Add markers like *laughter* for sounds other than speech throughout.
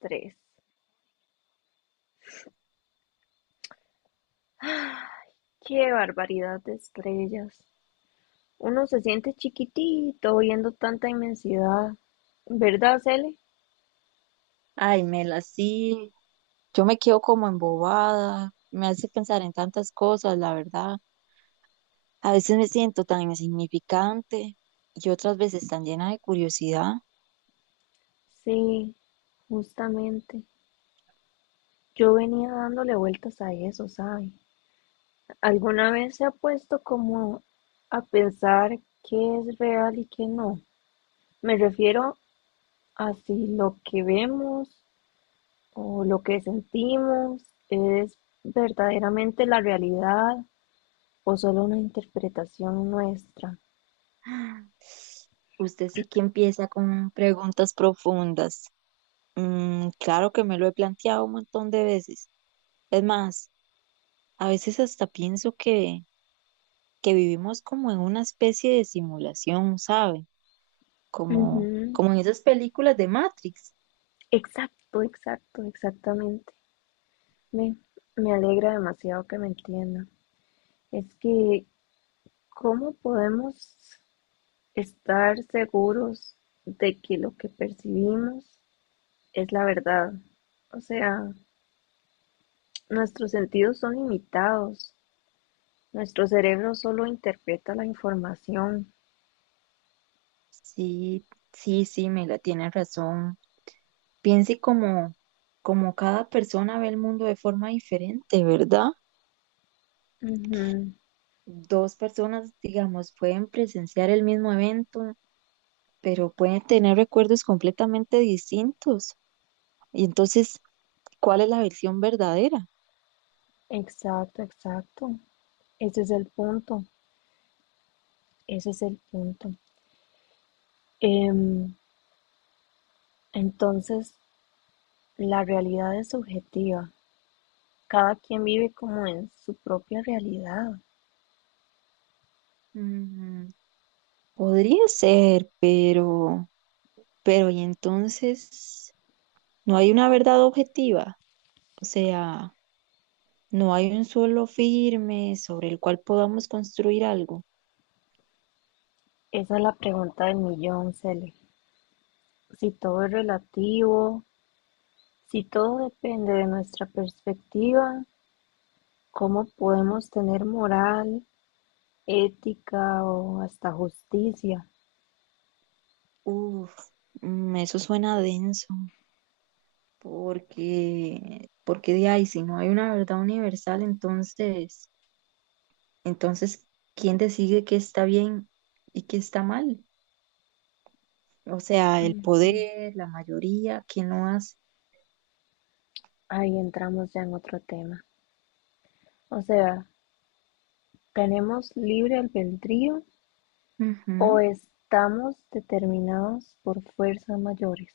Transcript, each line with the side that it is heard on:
left: Tres. ¡Qué barbaridad de estrellas! Uno se siente chiquitito viendo tanta inmensidad. ¿Verdad, Cele?
right: Ay, Mela, sí, yo me quedo como embobada, me hace pensar en tantas cosas, la verdad. A veces me siento tan insignificante y otras veces tan llena de curiosidad.
left: Sí, justamente. Yo venía dándole vueltas a eso, ¿sabe? ¿Alguna vez se ha puesto como a pensar qué es real y qué no? Me refiero a si lo que vemos o lo que sentimos es verdaderamente la realidad o solo una interpretación nuestra.
right: *gasps* Usted sí que empieza con preguntas profundas. Mm, claro que me lo he planteado un montón de veces. Es más, a veces hasta pienso que vivimos como en una especie de simulación, ¿sabe? Como,
left: Ujú.
right: como en esas películas de Matrix.
left: Exacto, exacto, exactamente. Me, Me alegra demasiado que me entienda. Es que, ¿cómo podemos estar seguros de que lo que percibimos es la verdad? O sea, nuestros sentidos son limitados. Nuestro cerebro solo interpreta la información.
right: Sí, sí, sí, Mela, tiene razón. Piense como, como cada persona ve el mundo de forma diferente, ¿verdad?
left: Ujú.
right: Dos personas, digamos, pueden presenciar el mismo evento, pero pueden tener recuerdos completamente distintos. Y entonces, ¿cuál es la versión verdadera?
left: Exacto, exacto. Ese es el punto, ese es el punto. Em, entonces, la realidad es subjetiva, cada quien vive como en su propia realidad.
right: Mm, podría ser, pero y entonces, no hay una verdad objetiva. O sea, no hay un suelo firme sobre el cual podamos construir algo.
left: Esa es la pregunta del millón, Cele. Si todo es relativo, si todo depende de nuestra perspectiva, ¿cómo podemos tener moral, ética o hasta justicia?
right: Uf, mm, eso suena denso, porque, porque de ahí, si no hay una verdad universal, entonces, ¿quién decide qué está bien y qué está mal? O sea, el
left: Ujú.
right: poder, la mayoría, ¿quién lo hace?
left: Ahí entramos ya en otro tema. O sea, ¿tenemos libre albedrío o
right: Ujú.
left: estamos determinados por fuerzas mayores?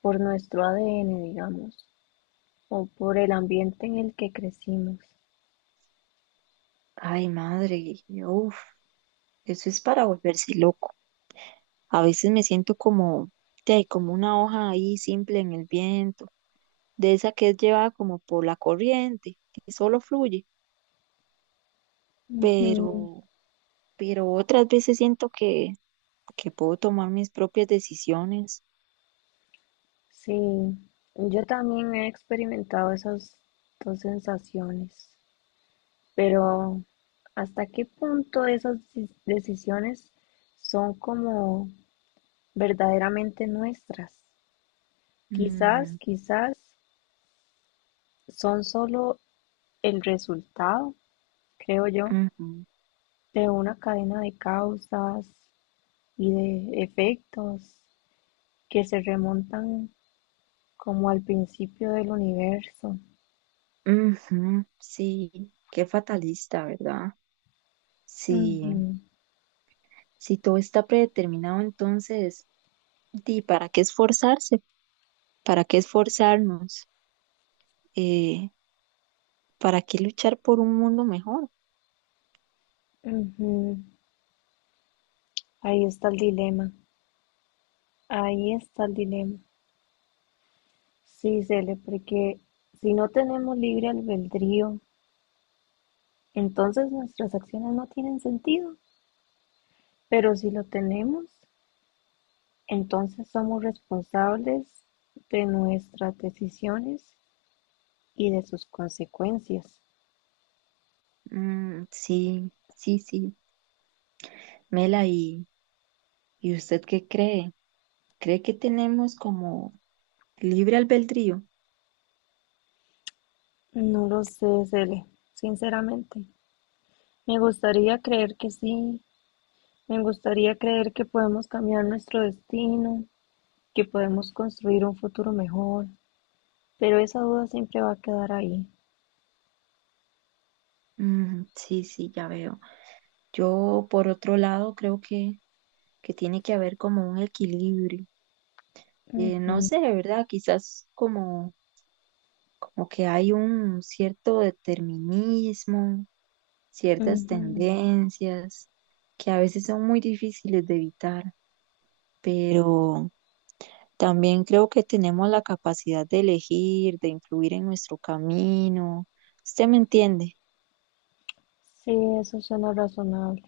left: Por nuestro ADN, digamos, o por el ambiente en el que crecimos.
right: Ay, madre, uf, eso es para volverse loco. A veces me siento como, te como una hoja ahí simple en el viento de esa que es llevada como por la corriente, que solo fluye,
left: Ujú.
right: pero, pero otras veces siento que puedo tomar mis propias decisiones.
left: Sí, yo también he experimentado esas dos sensaciones, pero ¿hasta qué punto esas decisiones son como verdaderamente nuestras?
right: Mm,
left: Quizás, quizás son solo el resultado, creo yo,
right: ujú,
left: de una cadena de causas y de efectos que se remontan como al principio del universo.
right: ujú, sí, qué fatalista, ¿verdad? Sí,
left: Ujú,
right: si todo está predeterminado, entonces, ¿y para qué esforzarse? ¿Para qué esforzarnos? Eh, ¿Para qué luchar por un mundo mejor?
left: ujú. Ahí está el dilema, ahí está el dilema. Sí, Cele, porque si no tenemos libre albedrío, entonces nuestras acciones no tienen sentido, pero si lo tenemos, entonces somos responsables de nuestras decisiones y de sus consecuencias.
right: Mm, sí, sí, sí. Mela, y... ¿Y usted qué cree? ¿Cree que tenemos como libre albedrío?
left: No lo sé, Cele, sinceramente. Me gustaría creer que sí, me gustaría creer que podemos cambiar nuestro destino, que podemos construir un futuro mejor, pero esa duda siempre va a quedar ahí.
right: Mm, sí, sí, ya veo. Yo, por otro lado, creo que tiene que haber como un equilibrio. No
left: Ujú,
right: sé, ¿verdad? Quizás como, como que hay un cierto determinismo, ciertas
left: ujú.
right: tendencias que a veces son muy difíciles de evitar, pero... También creo que tenemos la capacidad de elegir, de influir en nuestro camino. ¿Usted me entiende?
left: Sí, eso suena razonable.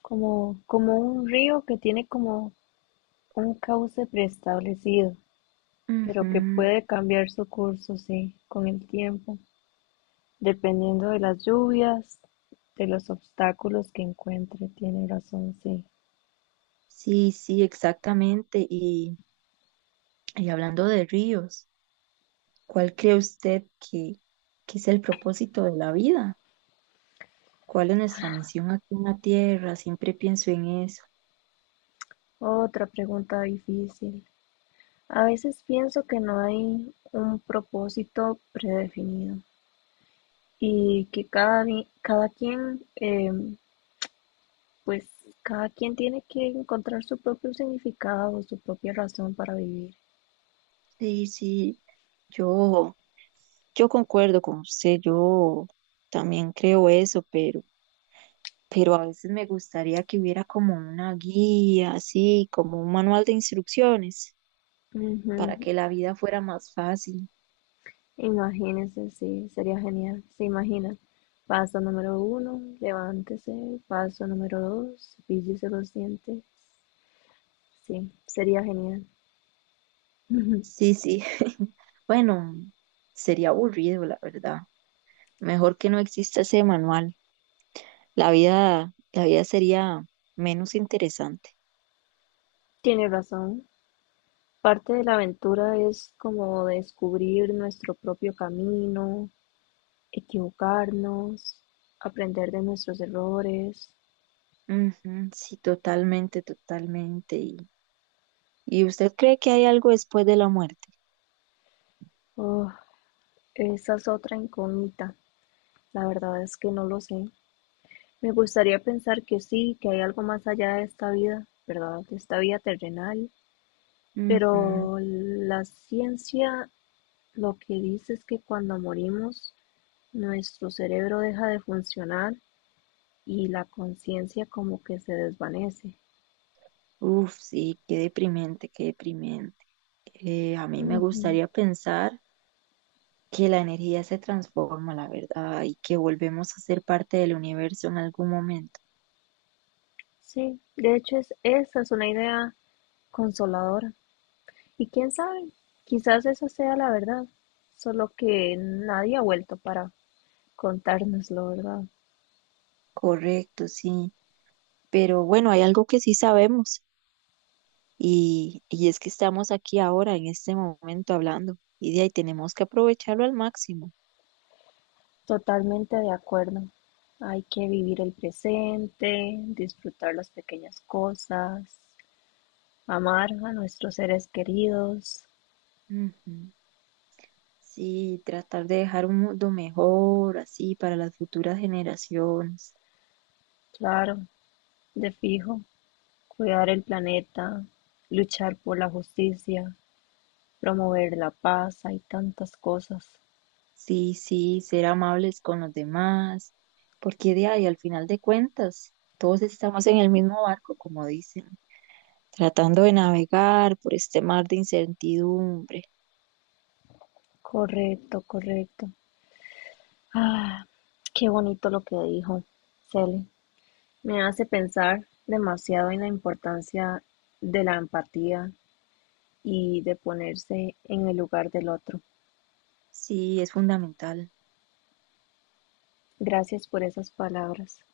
left: Como, como un río que tiene como un cauce preestablecido, pero que
right: Ujú.
left: puede cambiar su curso, sí, con el tiempo, dependiendo de las lluvias, de los obstáculos que encuentre, tiene razón, sí.
right: Sí, sí, exactamente. Y hablando de ríos, ¿cuál cree usted que es el propósito de la vida? ¿Cuál es nuestra misión aquí en la Tierra? Siempre pienso en eso.
left: Otra pregunta difícil. A veces pienso que no hay un propósito predefinido y que cada quien, pues cada quien tiene que encontrar su propio significado, o su propia razón para vivir.
right: Sí, sí, yo, yo concuerdo con usted, yo también creo eso, pero a veces me gustaría que hubiera como una guía, así, como un manual de instrucciones para
left: Ujú.
right: que la vida fuera más fácil.
left: Imagínense, sí, sería genial. Se imagina. Paso número 1, levántese. Paso número 2, cepíllese los dientes. Sí, sería genial. *laughs*
right: Sí, sí. *laughs* Bueno, sería aburrido, la verdad. Mejor que no exista ese manual. La vida sería menos interesante.
left: Tiene razón. Parte de la aventura es como descubrir nuestro propio camino, equivocarnos, aprender de nuestros errores.
right: Ujú, sí, totalmente, totalmente. Y usted cree que hay algo después de la muerte?
left: Oh, esa es otra incógnita. La verdad es que no lo sé. Me gustaría pensar que sí, que hay algo más allá de esta vida, ¿verdad? De esta vida terrenal.
right: Ujú.
left: Pero la ciencia lo que dice es que cuando morimos, nuestro cerebro deja de funcionar y la conciencia como que se desvanece.
right: Uf, sí, qué deprimente, qué deprimente. A mí me
left: Ujú.
right: gustaría pensar que la energía se transforma, la verdad, y que volvemos a ser parte del universo en algún momento.
left: Sí, de hecho es, esa es una idea consoladora. Y quién sabe, quizás esa sea la verdad, solo que nadie ha vuelto para contárnoslo, ¿verdad?
right: Correcto, sí. Pero bueno, hay algo que sí sabemos y es que estamos aquí ahora, en este momento, hablando y de ahí tenemos que aprovecharlo al máximo.
left: Totalmente de acuerdo. Hay que vivir el presente, disfrutar las pequeñas cosas, amar a nuestros seres queridos,
right: Ujú. Sí, tratar de dejar un mundo mejor, así, para las futuras generaciones.
left: claro, de fijo, cuidar el planeta, luchar por la justicia, promover la paz, hay tantas cosas.
right: Sí, sí, ser amables con los demás, porque de ahí, al final de cuentas, todos estamos en el mismo barco, como dicen. Tratando de navegar por este mar de incertidumbre.
left: Correcto, correcto. Ah, qué bonito lo que dijo Cele. Me hace pensar demasiado en la importancia de la empatía y de ponerse en el lugar del otro.
right: Sí, es fundamental.
left: Gracias por esas palabras.